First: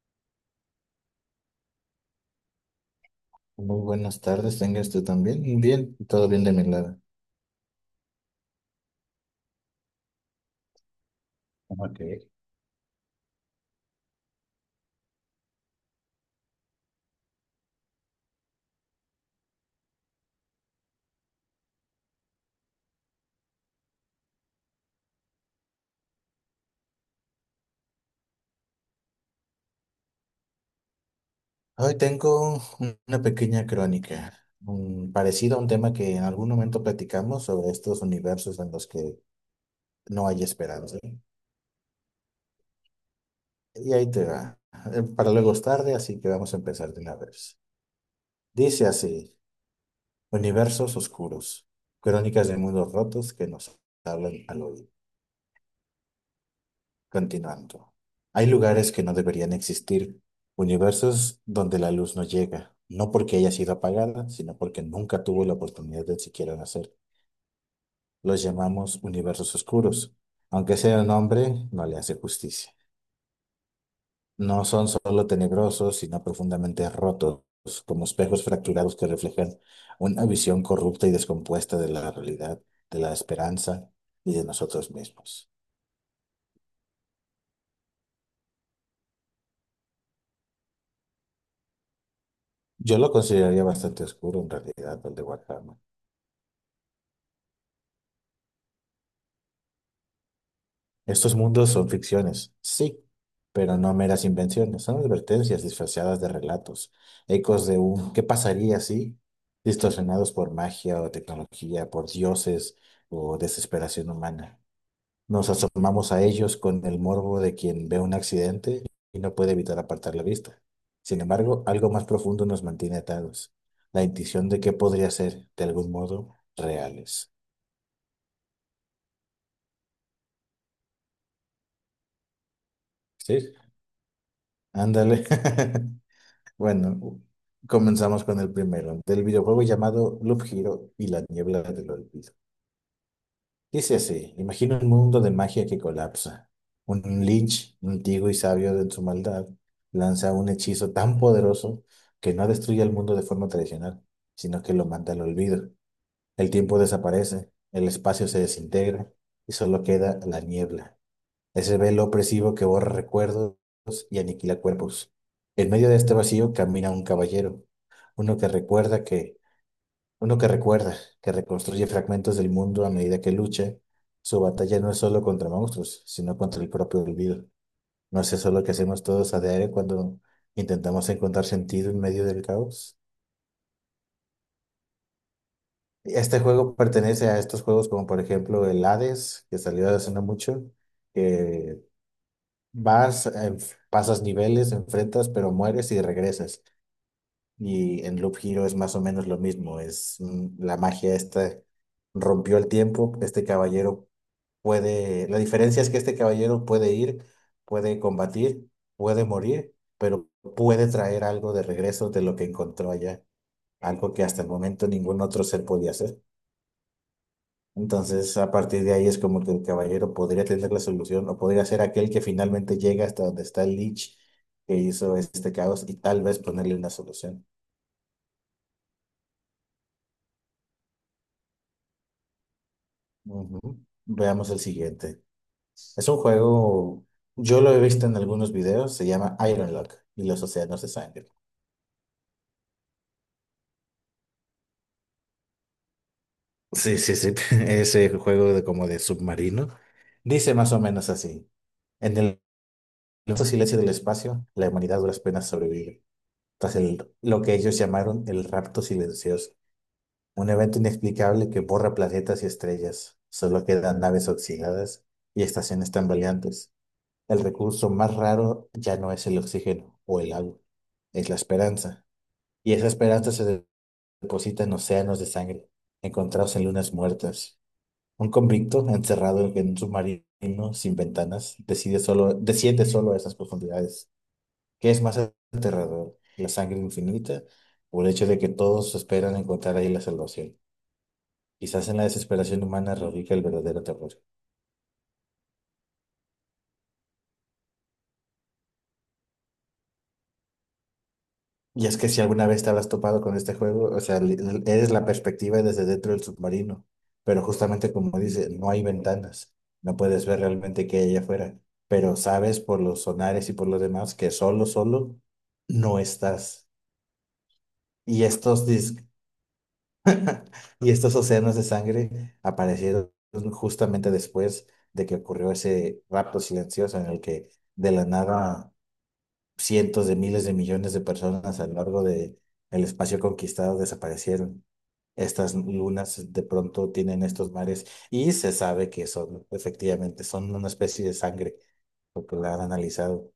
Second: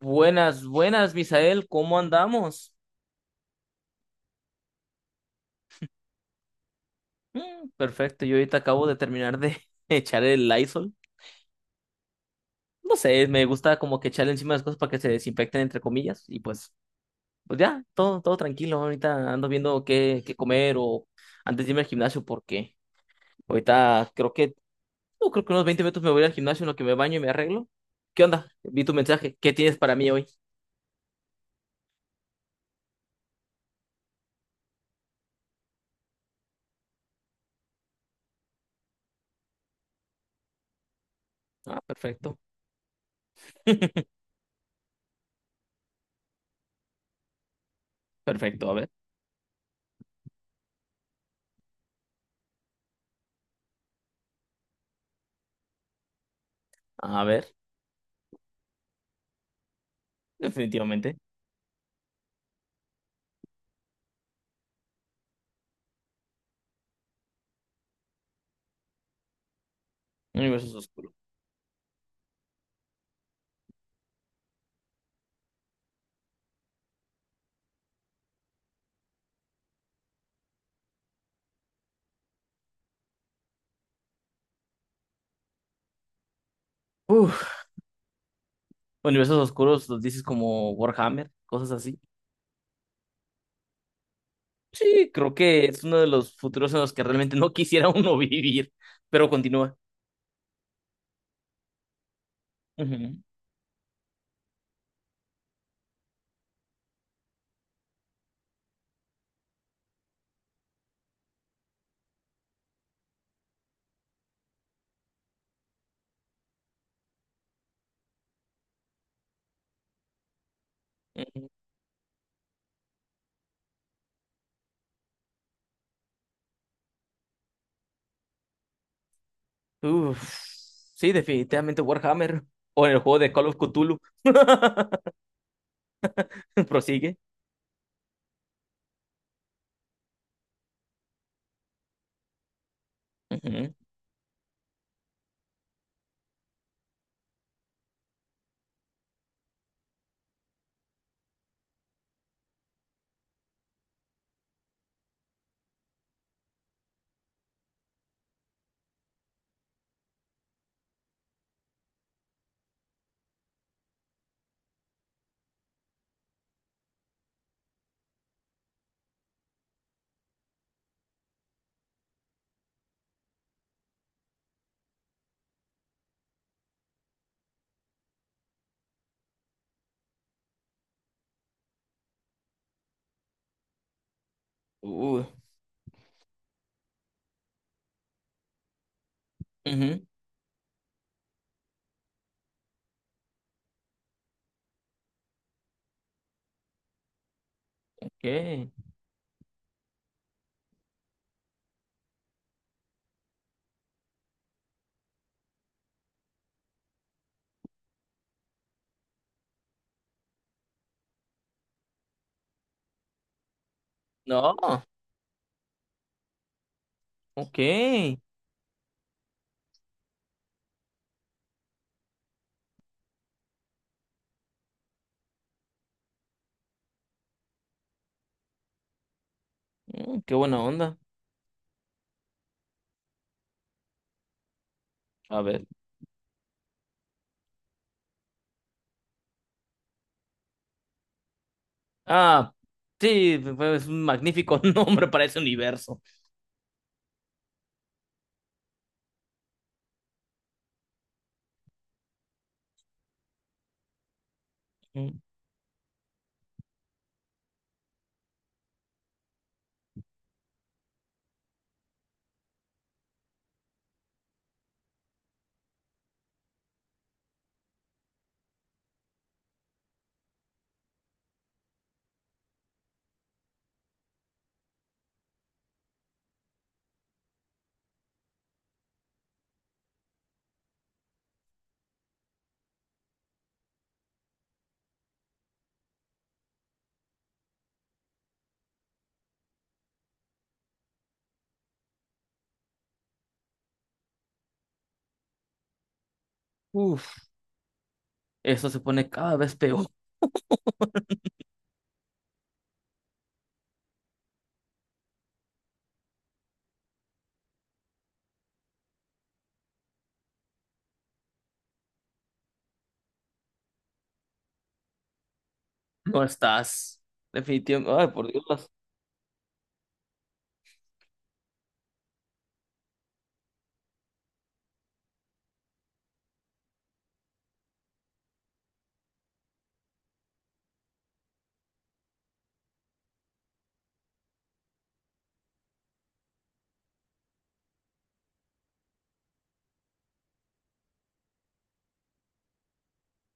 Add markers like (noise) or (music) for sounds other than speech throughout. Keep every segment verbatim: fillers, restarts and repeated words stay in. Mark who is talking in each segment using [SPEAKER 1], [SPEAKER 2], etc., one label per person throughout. [SPEAKER 1] Buenas, buenas, Misael, ¿cómo andamos?
[SPEAKER 2] Muy buenas tardes, tenga usted también. Bien, todo bien de mi lado.
[SPEAKER 1] Mm, perfecto, yo ahorita acabo de terminar de (laughs) echar el Lysol.
[SPEAKER 2] Ok.
[SPEAKER 1] No sé, me gusta como que echarle encima las cosas para que se desinfecten, entre comillas, y pues, pues ya, todo, todo tranquilo. Ahorita ando viendo qué, qué comer o antes de irme al gimnasio, porque ahorita creo que, no, creo que unos veinte minutos me voy al gimnasio en lo que me baño y me arreglo. ¿Qué onda? Vi tu mensaje, ¿qué tienes para mí hoy?
[SPEAKER 2] Hoy tengo una pequeña crónica, un, parecido a un tema que en algún momento platicamos sobre estos universos en los que no hay esperanza.
[SPEAKER 1] Ah, perfecto,
[SPEAKER 2] Y
[SPEAKER 1] (laughs)
[SPEAKER 2] ahí te va. Eh, Para luego es tarde, así que vamos a empezar de una vez.
[SPEAKER 1] perfecto, a
[SPEAKER 2] Dice
[SPEAKER 1] ver,
[SPEAKER 2] así, universos oscuros, crónicas de mundos rotos que nos hablan al oído.
[SPEAKER 1] a ver,
[SPEAKER 2] Continuando. Hay lugares que no deberían existir,
[SPEAKER 1] definitivamente,
[SPEAKER 2] universos donde la luz no llega, no porque haya sido apagada, sino porque nunca tuvo la oportunidad de siquiera nacer. Los llamamos universos oscuros,
[SPEAKER 1] universo
[SPEAKER 2] aunque sea
[SPEAKER 1] oscuro.
[SPEAKER 2] nombre no le hace justicia. No son solo tenebrosos, sino profundamente rotos, como espejos fracturados que reflejan una visión corrupta y descompuesta de la realidad, de la esperanza y de nosotros mismos.
[SPEAKER 1] Universos oscuros, los dices como Warhammer, cosas así.
[SPEAKER 2] Yo lo consideraría bastante oscuro en realidad,
[SPEAKER 1] Sí,
[SPEAKER 2] el de
[SPEAKER 1] creo que
[SPEAKER 2] Warhammer.
[SPEAKER 1] es uno de los futuros en los que realmente no quisiera uno (laughs) vivir, pero continúa.
[SPEAKER 2] Estos mundos son ficciones, sí,
[SPEAKER 1] Ujú,
[SPEAKER 2] pero no meras invenciones, son advertencias disfrazadas de relatos, ecos de un ¿qué pasaría si? distorsionados por magia o tecnología, por dioses o desesperación humana. Nos asomamos a ellos con el morbo de quien ve un accidente y no puede evitar apartar la vista. Sin embargo, algo más profundo nos mantiene atados, la intuición de que podría ser, de algún modo, reales.
[SPEAKER 1] ujú. Uf, sí, definitivamente Warhammer. O en el juego de
[SPEAKER 2] ¿Sí?
[SPEAKER 1] Call of Cthulhu,
[SPEAKER 2] Ándale. (laughs)
[SPEAKER 1] (laughs) prosigue.
[SPEAKER 2] Bueno, comenzamos con el primero, del videojuego llamado Loop Hero y la niebla del olvido.
[SPEAKER 1] Ujú,
[SPEAKER 2] Dice así, imagina un mundo de magia que colapsa. Un Lynch, antiguo y sabio de su maldad, lanza un hechizo tan poderoso que no destruye el mundo de forma tradicional, sino que lo manda al olvido. El tiempo desaparece, el espacio se desintegra y solo queda la niebla, ese velo opresivo que borra recuerdos y aniquila cuerpos. En medio de este vacío camina un caballero, uno que recuerda que, uno que recuerda, que reconstruye fragmentos del mundo a medida que lucha. Su batalla no es solo contra monstruos, sino contra el propio olvido. ¿No es eso lo que hacemos todos a diario cuando intentamos encontrar sentido en medio del caos?
[SPEAKER 1] uh,
[SPEAKER 2] Este juego pertenece a estos juegos como por ejemplo el Hades, que salió
[SPEAKER 1] ujú,
[SPEAKER 2] hace no mucho, que vas, enf- pasas niveles, enfrentas, pero mueres y regresas. Y en
[SPEAKER 1] ok.
[SPEAKER 2] Loop Hero es más o menos lo mismo. Es, mm, la magia esta rompió el tiempo. Este caballero puede. La diferencia es que este caballero puede ir, puede combatir, puede morir, pero puede traer algo de regreso de lo que encontró allá. Algo que hasta el
[SPEAKER 1] No,
[SPEAKER 2] momento ningún otro ser podía hacer.
[SPEAKER 1] ok.
[SPEAKER 2] Entonces, a partir de ahí es como que el caballero podría tener la solución o podría ser aquel que finalmente llega hasta donde está el Lich que hizo este caos y tal vez ponerle una solución.
[SPEAKER 1] Mm, qué buena onda.
[SPEAKER 2] Ujú. Veamos el siguiente.
[SPEAKER 1] A ver.
[SPEAKER 2] Es un juego, yo lo he visto en algunos videos, se llama Ironlock y los océanos de sangre.
[SPEAKER 1] Ah, sí, pues, es un magnífico (laughs) nombre para ese universo.
[SPEAKER 2] Sí, sí, sí, (laughs) ese juego de como de submarino. Dice más o menos así. En el inmenso silencio del espacio, la humanidad a
[SPEAKER 1] Mm,
[SPEAKER 2] duras penas sobrevive. Tras el, lo que ellos llamaron el rapto silencioso. Un evento inexplicable que borra planetas y estrellas. Solo quedan naves oxidadas y estaciones tambaleantes. El recurso más raro ya no es el oxígeno o el agua, es la esperanza. Y esa esperanza se de- deposita en océanos de sangre, encontrados en lunas muertas. Un convicto encerrado en un submarino sin ventanas decide solo, desciende solo a esas profundidades. ¿Qué es más aterrador? ¿La sangre infinita o el hecho de que todos esperan encontrar ahí la salvación? Quizás en la desesperación humana radica el verdadero terror.
[SPEAKER 1] Uf, eso se pone cada vez peor.
[SPEAKER 2] Y es que si alguna vez te habrás topado con este juego, o sea, li- li- eres la perspectiva desde dentro del submarino, pero justamente como dice, no hay ventanas, no puedes ver realmente qué hay allá afuera, pero sabes por los sonares y por los demás que solo, solo no
[SPEAKER 1] No
[SPEAKER 2] estás.
[SPEAKER 1] estás. Definitivamente. Ay,
[SPEAKER 2] Y
[SPEAKER 1] por
[SPEAKER 2] estos
[SPEAKER 1] Dios.
[SPEAKER 2] dis- (laughs) y estos océanos de sangre aparecieron justamente después de que ocurrió ese rapto silencioso en el que de la nada cientos de miles de millones de personas a lo largo de el espacio conquistado desaparecieron. Estas lunas de pronto tienen estos mares y se sabe que son, efectivamente, son una especie de sangre, porque la han analizado.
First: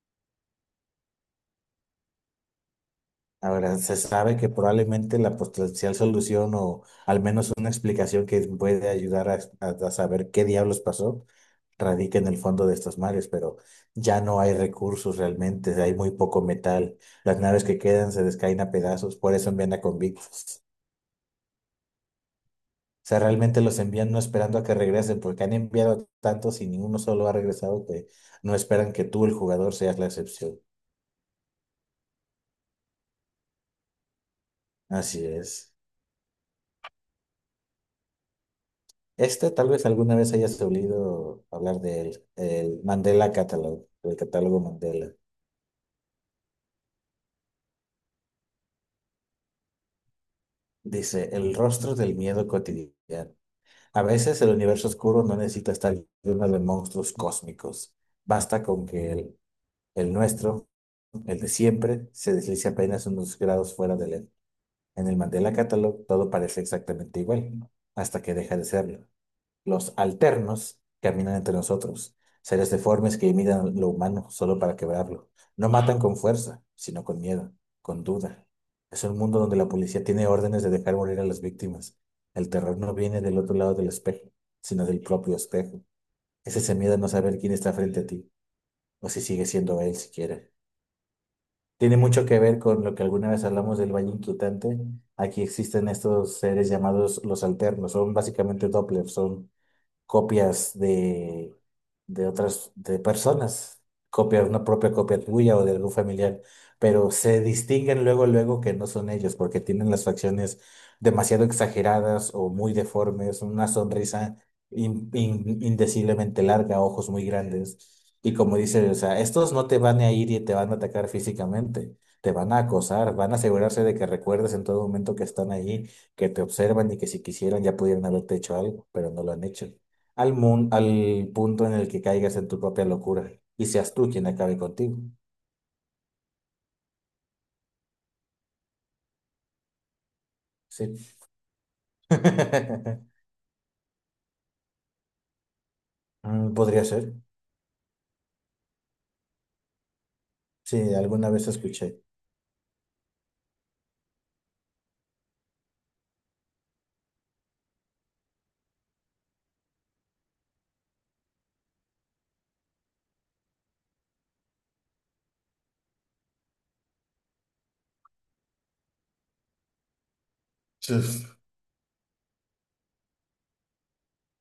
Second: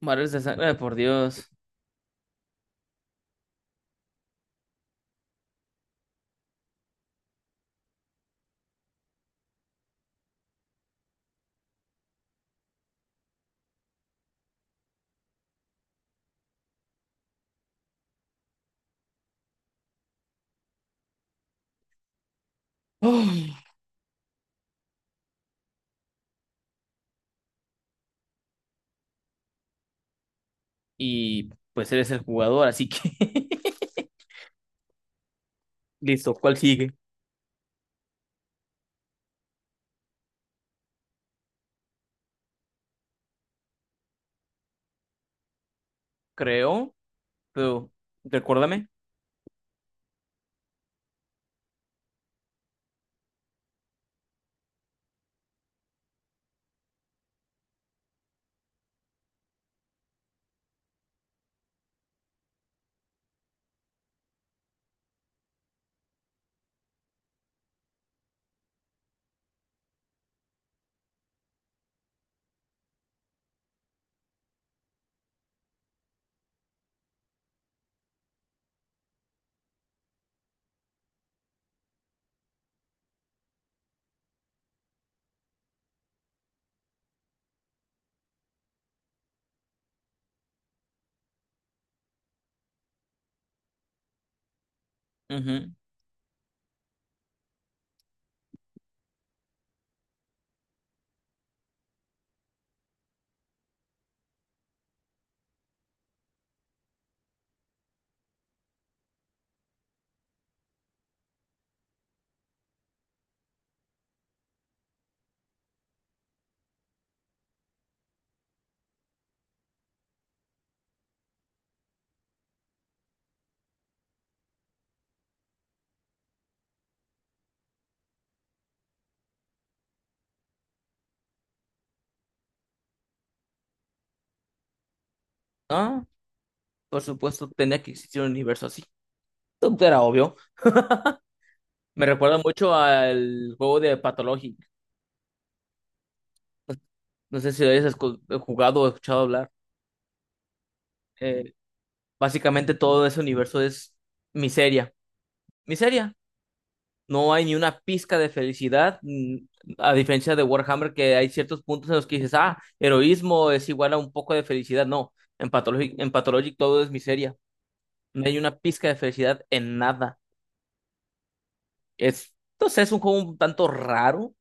[SPEAKER 1] Mares de sangre. Ay, por Dios.
[SPEAKER 2] Ahora, se sabe que probablemente la potencial solución o al menos una explicación que puede ayudar a, a- a saber qué diablos pasó radica en el fondo de estos mares, pero ya no hay recursos realmente, hay muy poco metal, las naves que quedan se descaen a pedazos, por eso envían a convictos. O sea,
[SPEAKER 1] Ay,
[SPEAKER 2] realmente los envían no esperando a que regresen, porque han enviado tantos y ninguno solo ha regresado que no esperan que tú, el jugador, seas la excepción.
[SPEAKER 1] y pues eres el jugador, así que. (laughs)
[SPEAKER 2] Así es.
[SPEAKER 1] Listo, ¿cuál sigue?
[SPEAKER 2] Este tal vez alguna vez hayas oído hablar del el Mandela Catalog, el catálogo Mandela.
[SPEAKER 1] Creo, pero recuérdame.
[SPEAKER 2] Dice, el rostro del miedo cotidiano. A veces el universo oscuro no necesita estar lleno de monstruos cósmicos. Basta con que el, el nuestro, el de siempre, se deslice apenas unos grados fuera de él. En el Mandela Catalog todo parece exactamente igual, hasta que deja de serlo. Los alternos caminan entre nosotros, seres deformes que imitan lo humano solo para quebrarlo. No matan con fuerza, sino con miedo, con duda. Es un mundo donde la policía tiene órdenes de dejar morir a las víctimas. El terror no viene del otro lado del espejo, sino del propio espejo. Es ese miedo a no saber quién está frente a ti, o si sigue siendo él siquiera. Tiene mucho que ver con lo que alguna vez hablamos del valle inquietante. Aquí
[SPEAKER 1] Ujú.
[SPEAKER 2] existen estos seres llamados los alternos, son básicamente Doppler, son copias de, de otras de personas, copia, una propia copia tuya o de algún familiar, pero se distinguen luego, luego que no son ellos, porque tienen las facciones demasiado exageradas o muy deformes, una sonrisa in- in- indeciblemente larga, ojos muy grandes. Y como dice, o sea, estos no te van a ir y te van a atacar físicamente, te van a acosar, van a asegurarse de que recuerdes en todo momento que están ahí, que te observan y que si quisieran ya pudieran haberte hecho algo, pero no lo han hecho al, mun- al punto en el que caigas en tu propia locura y seas tú quien acabe contigo.
[SPEAKER 1] Ah, por supuesto, tenía que existir un universo así. Esto era obvio.
[SPEAKER 2] Sí.
[SPEAKER 1] Me recuerda mucho
[SPEAKER 2] (laughs)
[SPEAKER 1] al juego de Pathologic.
[SPEAKER 2] Mm,
[SPEAKER 1] (laughs)
[SPEAKER 2] podría ser.
[SPEAKER 1] No sé si lo hayas escu- jugado o escuchado hablar.
[SPEAKER 2] Sí, alguna vez
[SPEAKER 1] Eh,
[SPEAKER 2] escuché.
[SPEAKER 1] básicamente todo ese universo es miseria. Miseria. No hay ni una pizca de felicidad, mm, a diferencia de Warhammer, que hay ciertos puntos en los que dices, ah, heroísmo es igual a un poco de felicidad. No, en Pathologic, en Pathologic todo es miseria. No hay una pizca de felicidad en nada.
[SPEAKER 2] Sí.
[SPEAKER 1] Es, entonces es un juego un tanto raro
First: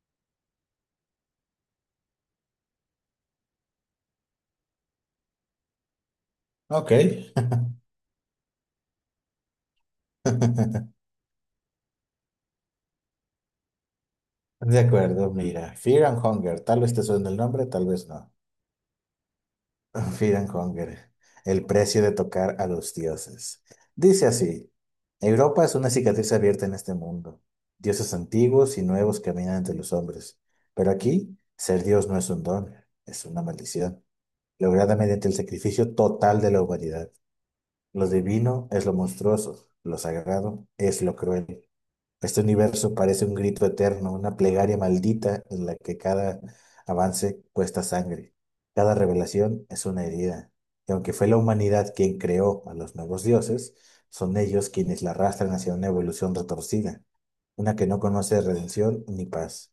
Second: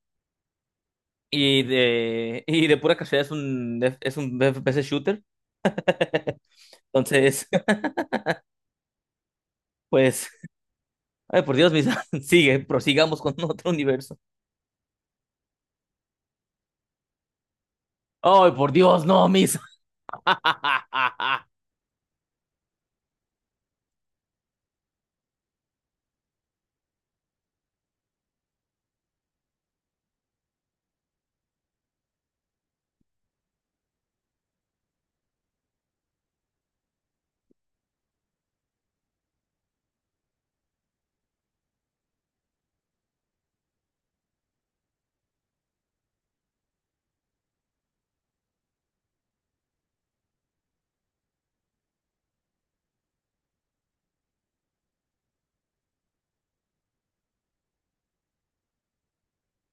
[SPEAKER 1] y de, (laughs) y de pura casualidad es un, es un F P S shooter.
[SPEAKER 2] Ok.
[SPEAKER 1] Entonces, (laughs) pues,
[SPEAKER 2] (laughs)
[SPEAKER 1] ay, por Dios, Misa, (laughs) sigue, prosigamos con otro universo.
[SPEAKER 2] De acuerdo, mira. Fear and Hunger. Tal vez te suene el nombre, tal vez no.
[SPEAKER 1] Ay, por Dios, no, Misa.
[SPEAKER 2] (laughs) Fear and Hunger,
[SPEAKER 1] (laughs)
[SPEAKER 2] el precio de tocar a los dioses. Dice así, Europa es una cicatriz abierta en este mundo. Dioses antiguos y nuevos caminan entre los hombres. Pero aquí, ser dios no es un don, es una maldición, lograda mediante el sacrificio total de la humanidad. Lo divino es lo monstruoso, lo sagrado es lo cruel. Este universo parece un grito eterno, una plegaria maldita en la que cada avance cuesta sangre. Cada revelación es una herida. Y aunque fue la humanidad quien creó a los nuevos dioses, son ellos quienes la arrastran hacia una evolución retorcida, una que no conoce redención ni paz.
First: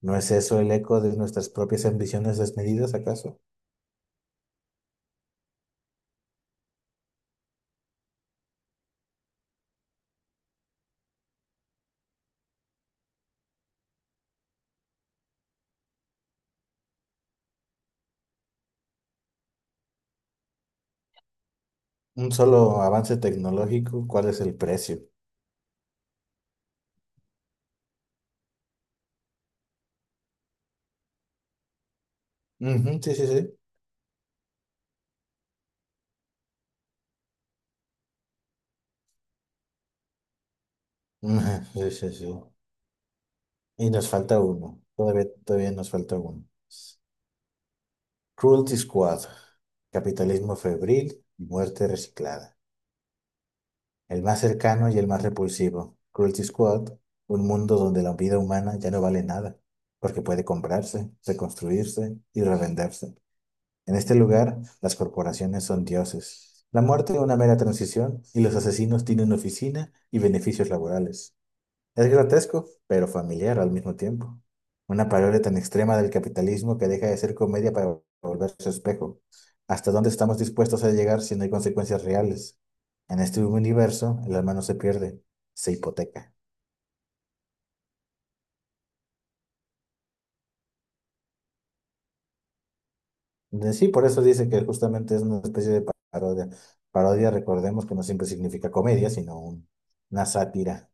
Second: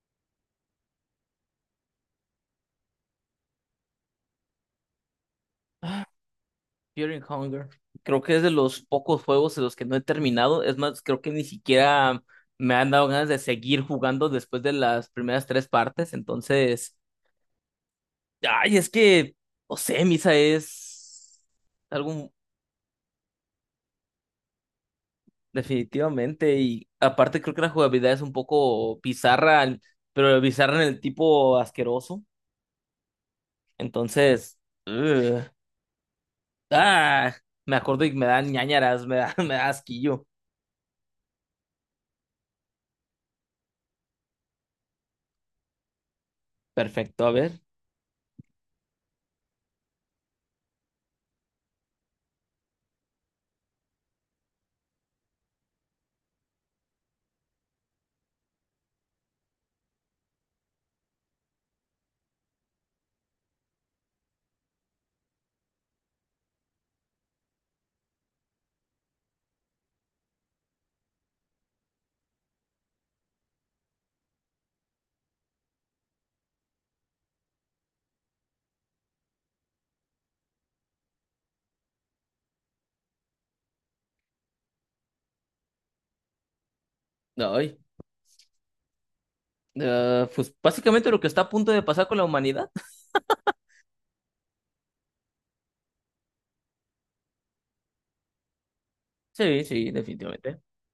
[SPEAKER 2] ¿No es eso el eco de nuestras propias ambiciones desmedidas, acaso?
[SPEAKER 1] Fury Hunger. Creo que es de los pocos juegos en los que no he terminado. Es más, creo que ni siquiera me han dado ganas de seguir jugando después de las primeras tres partes. Entonces, ay, es que, no sé, Misa es
[SPEAKER 2] Un
[SPEAKER 1] algo
[SPEAKER 2] solo avance tecnológico, ¿cuál es el precio?
[SPEAKER 1] definitivamente. Y aparte, creo que la jugabilidad es un poco bizarra, pero bizarra en el tipo asqueroso.
[SPEAKER 2] Ujú, sí, sí, sí.
[SPEAKER 1] Entonces, ugh. Ah, me acuerdo y me dan ñáñaras, me da, (laughs) me da asquillo.
[SPEAKER 2] (laughs) Ujú, sí, sí, sí. Y nos falta uno. Todavía, todavía nos falta uno.
[SPEAKER 1] Perfecto, a ver.
[SPEAKER 2] Cruelty Squad. Capitalismo febril y muerte reciclada. El más cercano y el más repulsivo. Cruelty Squad. Un mundo donde la vida humana ya no vale nada, porque puede comprarse, reconstruirse y revenderse. En este lugar, las corporaciones son dioses. La muerte es una mera transición y los asesinos tienen oficina y beneficios laborales. Es grotesco, pero familiar al mismo tiempo. Una parodia tan extrema del capitalismo que deja de ser comedia para volverse espejo. ¿Hasta dónde estamos dispuestos a llegar si no hay consecuencias reales? En este universo, el alma no se pierde, se hipoteca.
[SPEAKER 1] Ay. Ah, pues básicamente lo que está a punto de pasar con la humanidad.
[SPEAKER 2] De- Sí, por eso dice que justamente es una especie de parodia. Parodia, recordemos que no siempre significa comedia, sino
[SPEAKER 1] Sí,
[SPEAKER 2] un-
[SPEAKER 1] sí,
[SPEAKER 2] una
[SPEAKER 1] definitivamente.
[SPEAKER 2] sátira.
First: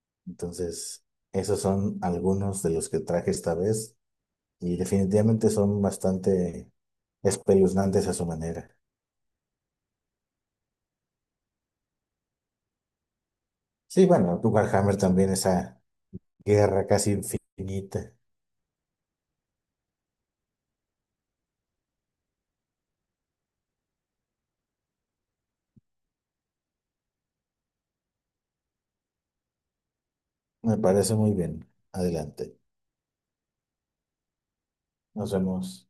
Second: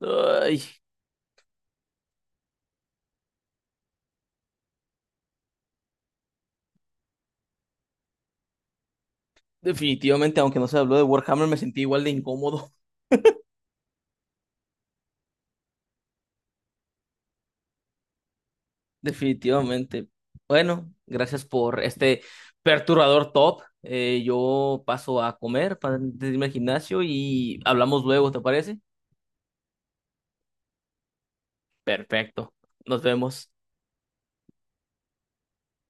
[SPEAKER 1] Ay,
[SPEAKER 2] Entonces, esos son algunos de los que traje esta vez. Y definitivamente son bastante espeluznantes a su manera.
[SPEAKER 1] definitivamente, aunque no se habló de Warhammer, me sentí igual de incómodo.
[SPEAKER 2] Sí, bueno, tu Warhammer también, esa guerra casi infinita.
[SPEAKER 1] (laughs) Definitivamente. Bueno, gracias por este perturbador top. Eh, yo paso a comer para irme al gimnasio y hablamos luego, ¿te parece?
[SPEAKER 2] Me parece muy bien.
[SPEAKER 1] Perfecto.
[SPEAKER 2] Adelante.
[SPEAKER 1] Nos vemos.
[SPEAKER 2] Nos vemos.